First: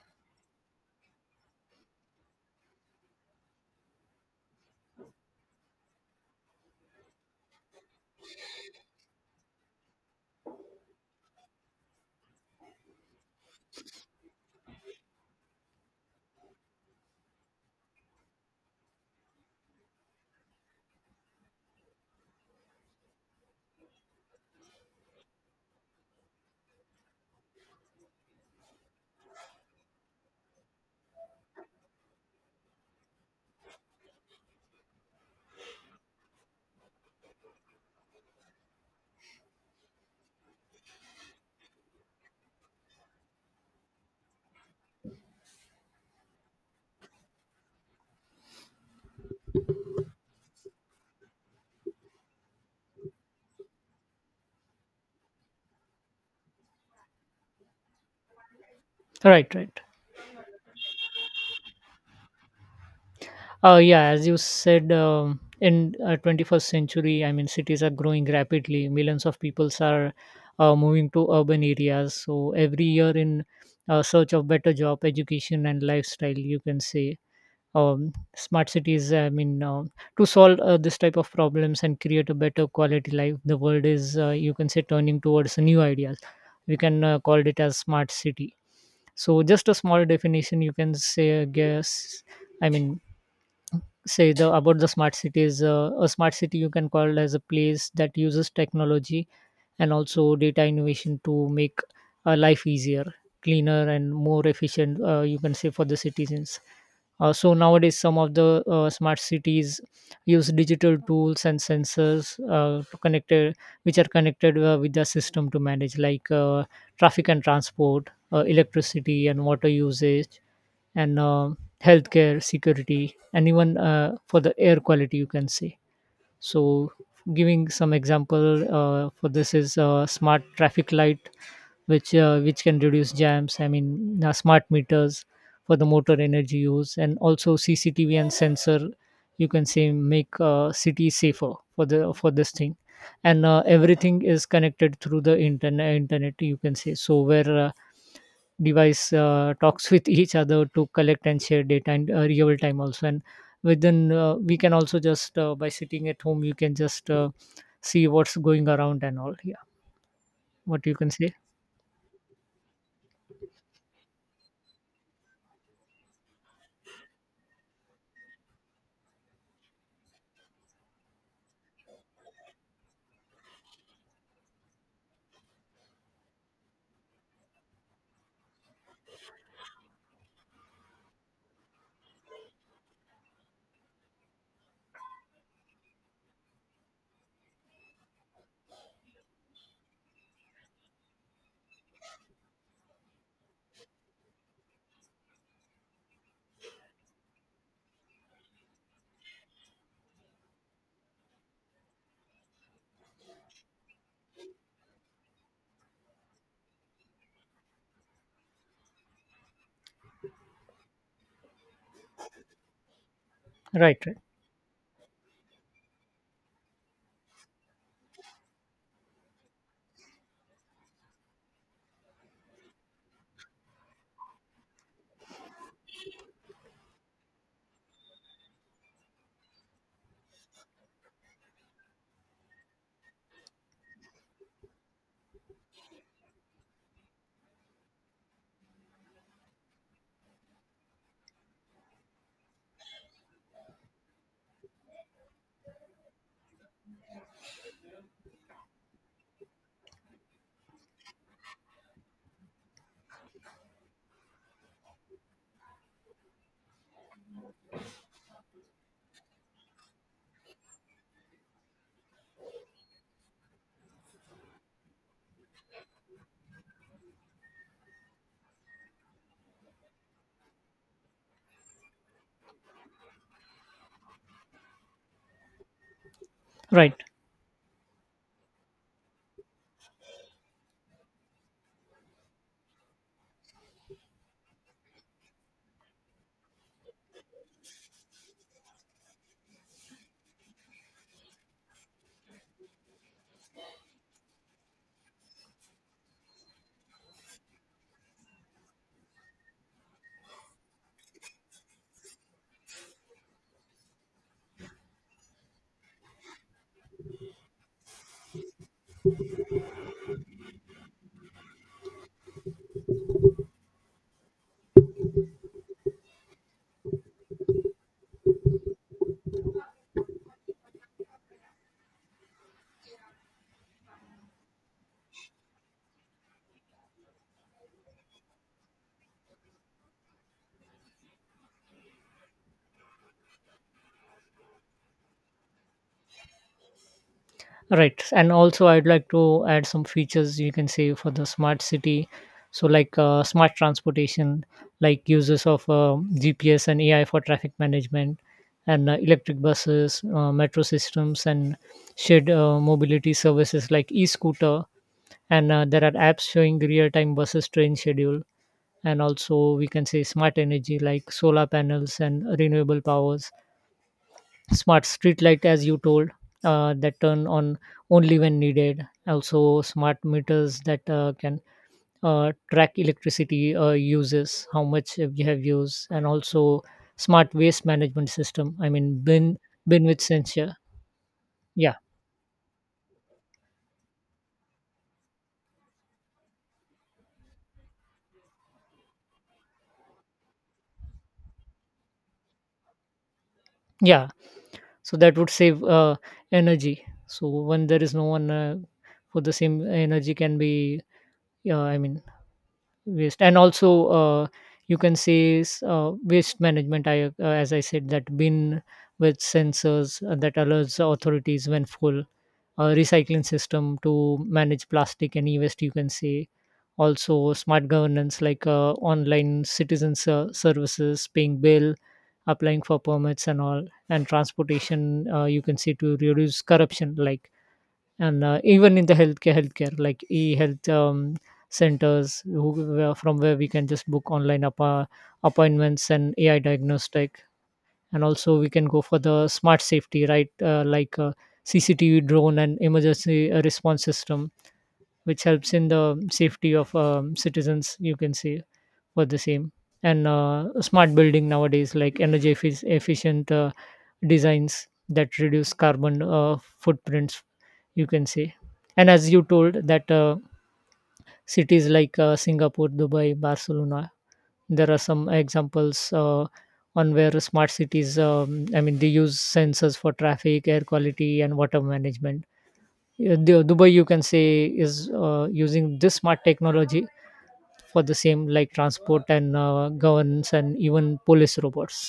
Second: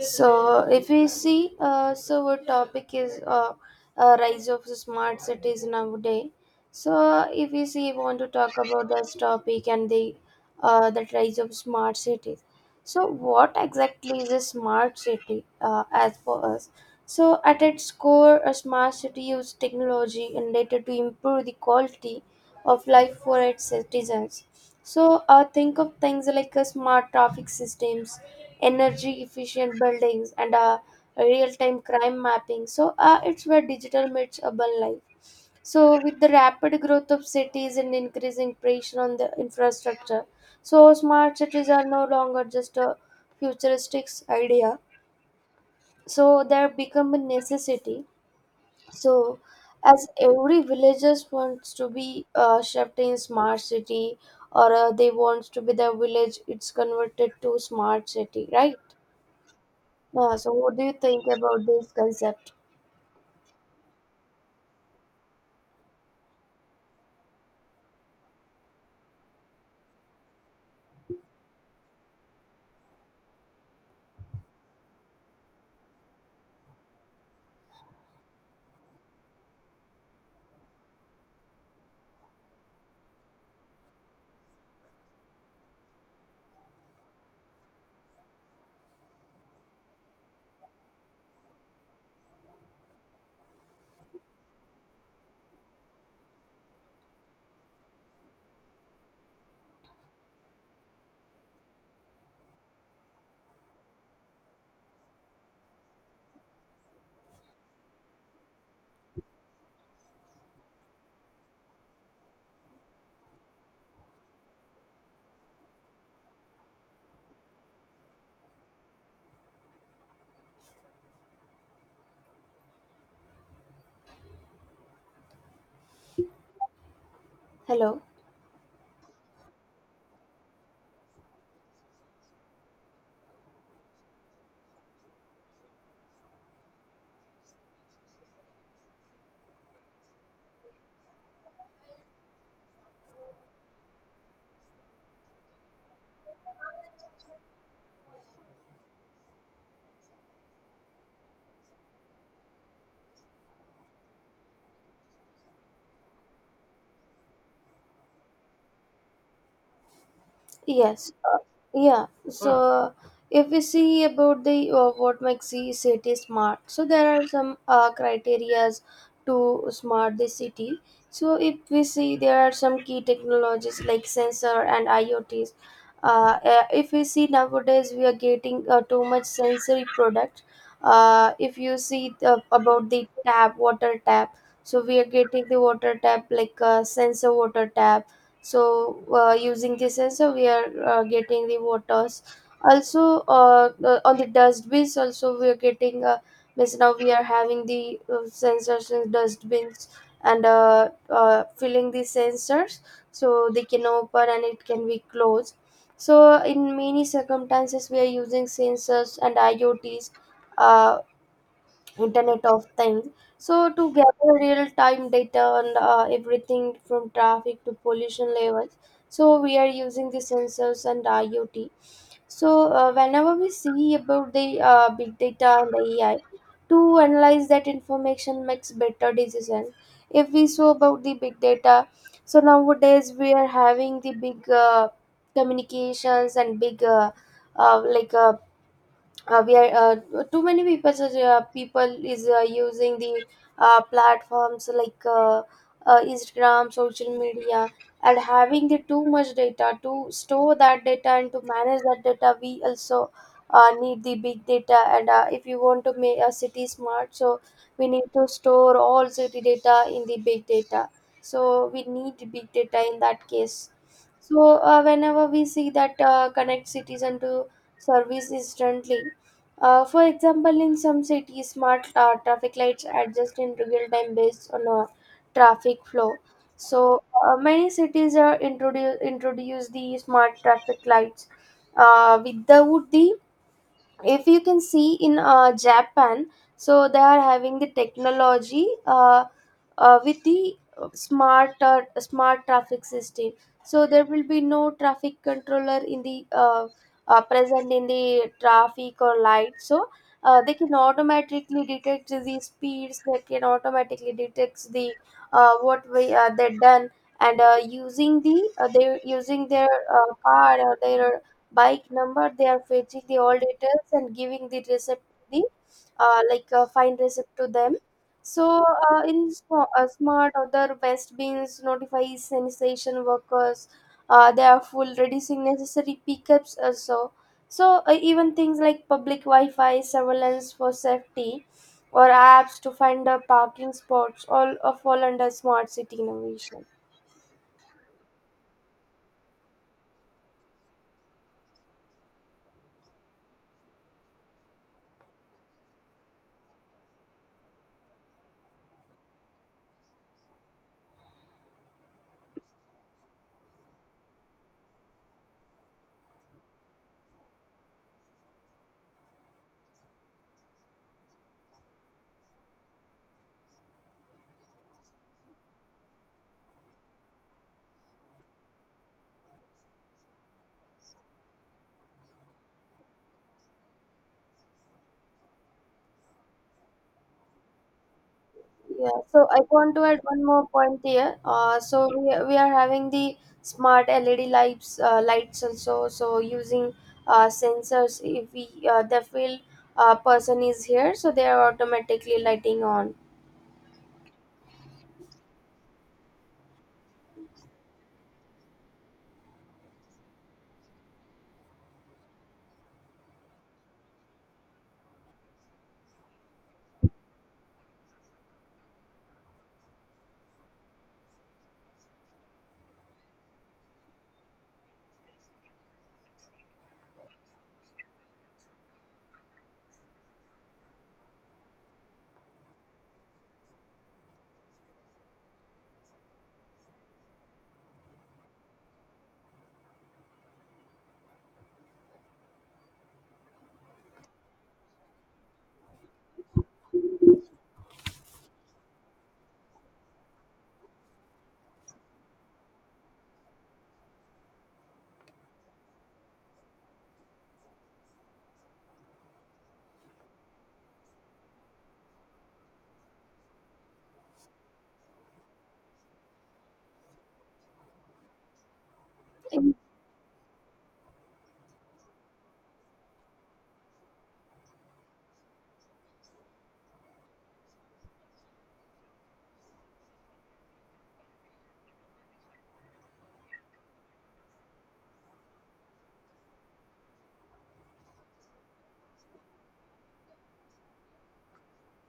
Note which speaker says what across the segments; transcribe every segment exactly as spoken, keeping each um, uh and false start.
Speaker 1: So, if we see, uh, so our topic is uh, uh, rise of the smart cities nowadays. So, if we see, want to talk about this topic and the uh, that rise of smart cities. So, what exactly is a smart city uh, as for us? So, at its core, a smart city uses technology and data to improve the quality of life for its citizens. So, uh, think of things like a smart traffic systems, energy efficient buildings, and uh, real time crime mapping. So uh, it's where digital meets urban life. So with the rapid growth of cities and increasing pressure on the infrastructure, so smart cities are no longer just a futuristic idea, so they have become a necessity. So as every villagers wants to be uh, shaped in smart city, or uh, they wants to be the village it's converted to smart city, right?
Speaker 2: Right, right.
Speaker 1: Yeah, so what do you think about this concept?
Speaker 2: Uh, yeah, as you said, um, in uh, twenty-first century, I mean, cities are growing rapidly. Millions of peoples are uh, moving to urban areas. So every year, in uh, search of better job, education, and lifestyle, you can say um, smart cities. I mean, um to solve uh, this type of problems and create a better quality life, the world is, uh, you can say, turning towards new ideas. We can uh, call it as smart city, so just a small definition, you can say, I guess. I mean say the about the smart cities, uh, a smart city you can call as a place that uses technology and also data innovation to make uh, life easier, cleaner and more efficient, uh, you can say, for the citizens. Uh, so nowadays some of the uh, smart cities use digital tools and sensors uh, to connected, which are connected uh, with the system to manage, like, uh, traffic and transport, uh, electricity and water usage, and um healthcare, security, and even uh, for the air quality, you can say. So giving some
Speaker 1: Hello.
Speaker 2: example uh, for this is, uh, smart traffic light which uh, which can reduce jams. I mean, uh, smart meters for the motor energy use, and also CCTV and sensor, you can say, make uh, city safer for the for this thing. And uh, everything is connected through the internet internet you can say, so where uh, device uh, talks with each other to collect and share data in uh, real time also. And within, uh, we can also just uh, by sitting at home, you can just uh, see what's going around and all, yeah, what you
Speaker 1: Yes,
Speaker 2: can say.
Speaker 1: uh, yeah. Mm. So if we see about the uh, what makes the city smart, so there are some uh, criterias to smart the city. So if we see there are some key technologies like sensor and IoTs. Uh, uh, if we see nowadays we are getting uh, too much sensory product. Uh, if you see the, about the tap, water tap. So we are getting the water tap like uh, sensor water tap. So uh, using this sensor we are uh, getting the waters. Also, uh, uh, on the dust bins also we are getting uh, means now we are having the uh, sensors in dust bins, and uh, uh, filling the sensors, so they can open and it can be closed. So in many circumstances we are using sensors and IoTs, uh, internet of things, so to
Speaker 2: Right, right,
Speaker 1: gather real time data on uh, everything from traffic to pollution levels. So we are using the sensors and IoT. So uh, whenever we see about the uh, big data and the AI to analyze that information makes better decisions. If we saw about the big data, so nowadays we are having the big uh, communications and big uh, uh, like uh, uh, we are uh, too many people is, uh, people is uh, using the uh, platforms like uh, uh, Instagram, social media, and having the too much data. To store that data and to manage that data we also uh, need the big data. And uh, if you want to make a city smart, so we need to store all city data in the big data. So we need big data in that case. So uh, whenever we see that uh, connect cities and to service instantly. Uh, for example, in some cities, smart uh, traffic lights adjust in real time based on a traffic flow.
Speaker 2: right.
Speaker 1: So uh, many cities are introduce introduce the smart traffic lights. Uh, without the, if you can see in uh, Japan, so they are having the technology uh, uh, with the uh, smart uh, smart traffic system. So there will be no traffic controller in the uh, uh, present in the traffic or light. So uh, they can automatically detect the speeds, they can automatically detect the uh, what way uh, they done. And uh, using the uh, they using their uh, car or their bike number, they are fetching the all details and giving the receipt to the uh, like uh, fine receipt to them. So uh, in sm- uh, smart other west beans notifies sanitation workers. Uh, they are full reducing necessary pickups also. So uh, even things like public Wi-Fi surveillance for safety, or apps to find the parking spots, all uh, fall under smart city innovation.
Speaker 2: Right. And also, I'd like to add some features, you can say, for the smart city. So, like, uh, smart transportation, like uses of uh, G P S and A I for traffic management, and uh, electric buses, uh, metro systems, and shared uh, mobility services like e scooter. And uh, there are apps showing real time buses train schedule. And also, we can say smart energy like solar panels and renewable powers, smart street light, as you told, uh, that turn on only when needed. Also, smart meters that uh, can uh, track electricity uh, uses, how much you have used, and also smart waste management system, I
Speaker 1: Yeah,
Speaker 2: mean,
Speaker 1: so
Speaker 2: bin
Speaker 1: I want to
Speaker 2: bin
Speaker 1: add
Speaker 2: with
Speaker 1: one more
Speaker 2: sensor.
Speaker 1: point here. Uh,
Speaker 2: Yeah,
Speaker 1: so we, are- we are having the smart L E D lights, uh, lights also. So using uh, sensors, if we uh, the field uh, person is here, so they are automatically lighting on.
Speaker 2: yeah, so that would save uh, energy. So when there is no one uh, for the same, energy can be, yeah, I mean, waste. And also, uh, you can say, s- uh, waste management, I uh, as I said, that bin with sensors uh, that alerts the authorities when full, a recycling system to manage plastic and e-waste, you can say. Also, smart governance like, uh, online citizen ser- services, paying bill, applying for permits and all, and transportation, uh, you can say, to reduce corruption, like. And uh, even in the healthcare healthcare like e-health, um, centers who, where, from where we can just book online appa- appointments and AI diagnostic. And also we can go for the smart safety, right, uh, like, uh, CCTV, drone, and emergency uh, response system, which helps in the safety of, um, citizens, you can say, for the same. And uh, smart building nowadays, like energy effi- efficient uh, designs that reduce carbon uh, footprints, you can say. And as you told, that uh, cities like, uh, Singapore, Dubai, Barcelona, there are some examples uh, on where smart cities, um, I mean, they use sensors for traffic, air quality, and water management. Yeah, Du- dubai, you can say, is uh, using this smart technology for the same, like transport and uh, governance and even police robots,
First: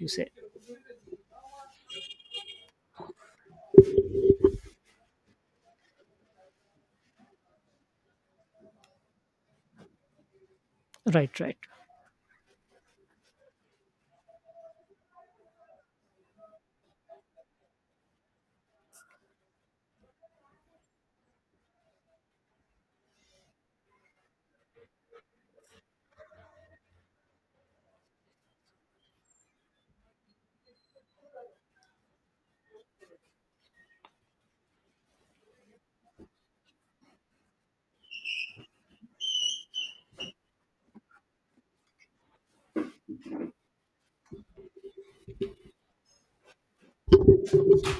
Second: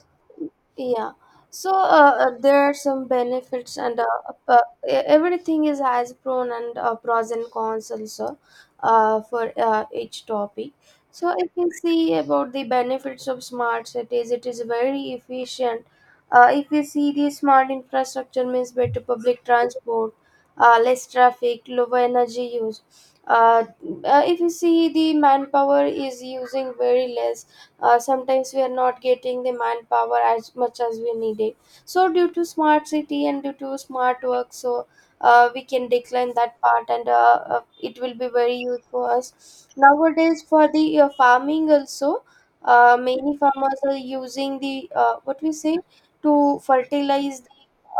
Speaker 2: you say.
Speaker 1: Yeah. So uh, uh, there are some benefits and uh, uh, e- everything is has pros and uh, pros and cons also uh, for uh, each topic. So
Speaker 2: Right,
Speaker 1: if
Speaker 2: right.
Speaker 1: you see about the benefits of smart cities, it is very efficient. Uh, if you see the smart infrastructure means better public transport, uh, less traffic, lower energy use. Uh, uh, if you see the manpower is using very less. Uh, sometimes we are not getting the manpower as much as we needed, so due to smart city and due to smart work, so uh, we can decline that part. And uh, uh, it will be very useful for us nowadays for the uh, farming also. Uh, many farmers are using the uh, what we say, to fertilize the,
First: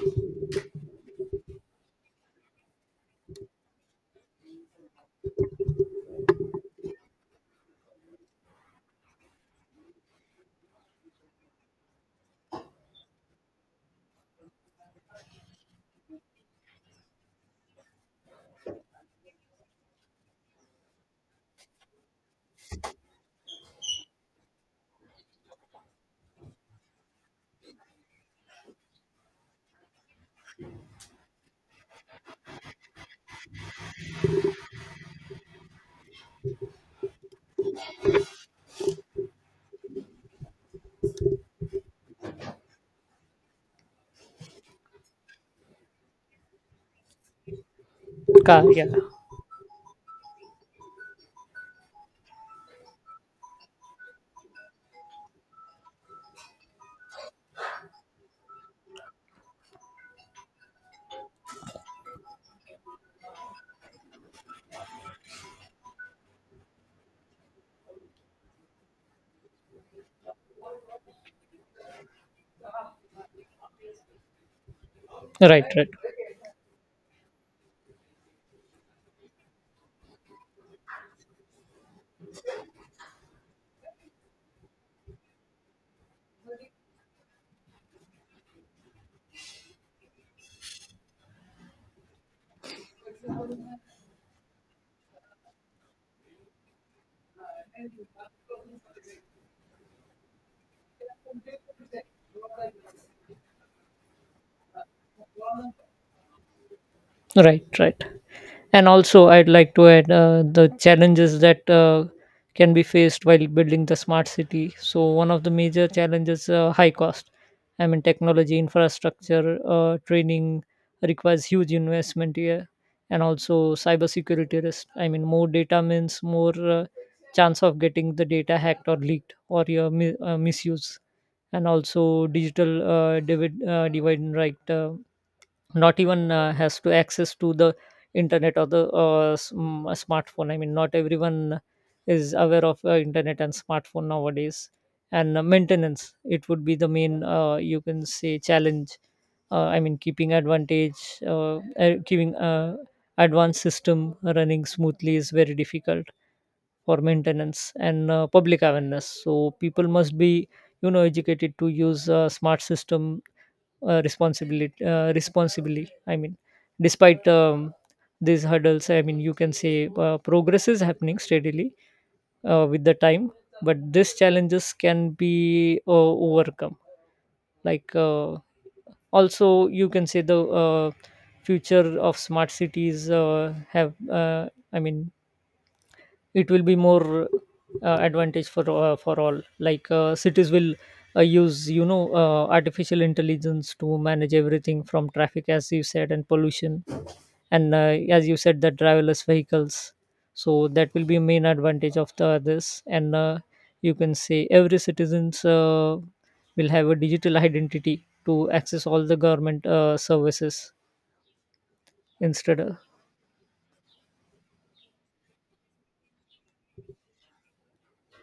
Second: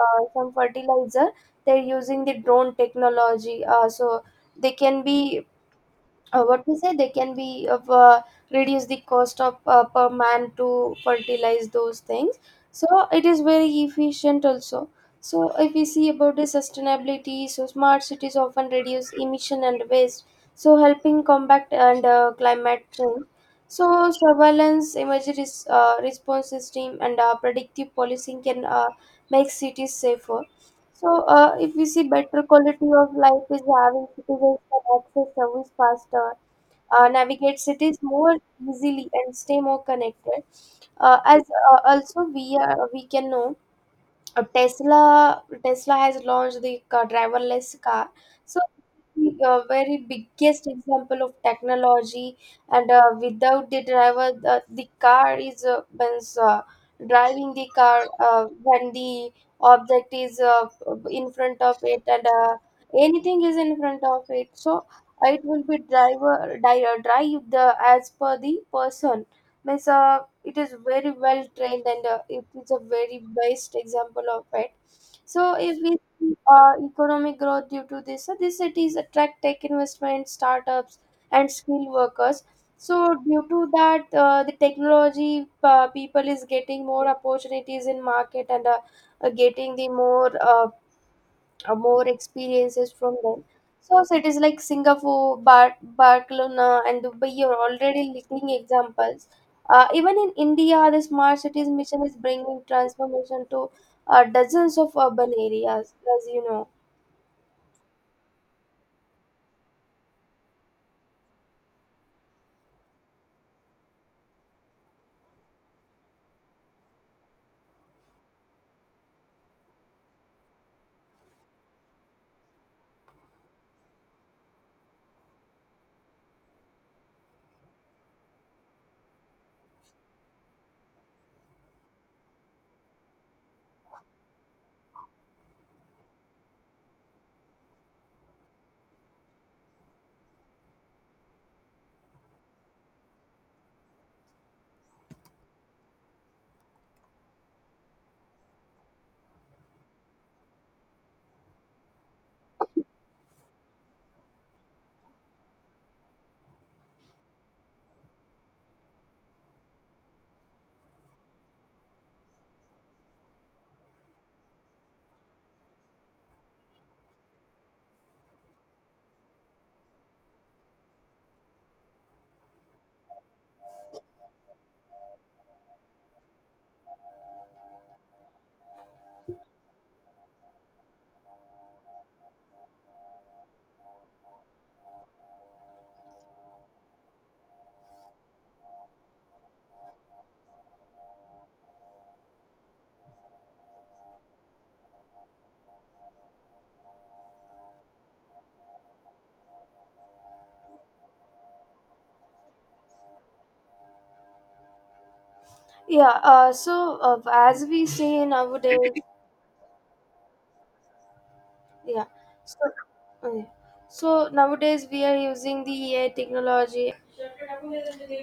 Speaker 1: uh, some fertilizer, they're using the drone technology. Uh, so they can be uh, what we say, they can be of uh, reduce the cost of uh, per man to fertilize those things. So it is very efficient also. So if we see about the sustainability, so smart cities often reduce emission and waste, so helping combat and uh, climate change. So surveillance, emergency res- uh, response system, and uh, predictive policing can uh, make cities safer. So uh, if we see better quality of life is having citizens can access service faster, uh, navigate cities more easily, and stay more connected. Uh, as uh, Also we are, we can know uh, Tesla Tesla has launched the car, driverless car. So
Speaker 2: Car, yeah.
Speaker 1: a very biggest example of technology. And uh, without the driver, the, the car is uh, means, uh, driving the car uh, when the object is uh, in front of it, and uh, anything is in front of it. So it will be driver di- uh, drive the as per the person. Means uh, it is very well trained, and uh, it is a very best example of it. So
Speaker 2: Right,
Speaker 1: if
Speaker 2: right.
Speaker 1: we see uh, economic growth due to this, so these cities attract tech investment, startups, and skilled workers. So due to that, uh, the technology uh, people is getting more opportunities in market, and uh, uh, getting the more uh, uh, more experiences from them. So cities like Singapore, Bar- Barcelona, and Dubai are already leading examples. Uh, even in India, the smart cities mission is bringing transformation to uh, dozens of urban areas, as you know.
Speaker 2: Right, right. And also, I'd like to add uh, the challenges that uh, can be faced while building the smart city. So, one of the major challenges, uh, high cost. I mean, technology, infrastructure, uh, training requires huge investment here. And also cybersecurity risk. I mean, more data means more uh, chance of getting the data hacked or leaked or your mi- uh, misuse. And also digital uh, divid- uh, divide and right. Uh, not even uh, has to access to the internet or the uh, s- mm, a smartphone. I mean, not everyone is aware of uh, internet and smartphone nowadays. And uh, maintenance, it would be the main, uh, you can say, challenge. uh, I mean, keeping advantage uh, uh, keeping uh, advanced system running smoothly is very difficult for maintenance. And uh, public awareness. So people must be, you know, educated to use uh, smart system, uh, responsibility uh, responsibly. I mean, despite um, these hurdles, I mean, you can say, uh, progress is happening steadily uh, with the time, but these challenges can be uh, overcome. Like, uh, also you can say, the uh, future of smart cities uh, have uh, I mean, it will be more uh, advantage for, uh, for all. Like, uh, cities will uh, use, you know, uh, artificial intelligence to manage everything from traffic, as you said, and pollution. And uh, as you said, the driverless vehicles, so that will be main advantage of the this. And uh, you can say every citizens uh,
Speaker 1: Yeah. Uh,
Speaker 2: will have a
Speaker 1: so uh,
Speaker 2: digital
Speaker 1: as we
Speaker 2: identity
Speaker 1: say
Speaker 2: to
Speaker 1: nowadays,
Speaker 2: access all the government uh, services
Speaker 1: yeah. So
Speaker 2: instead of
Speaker 1: okay. So nowadays we are using the A I technology.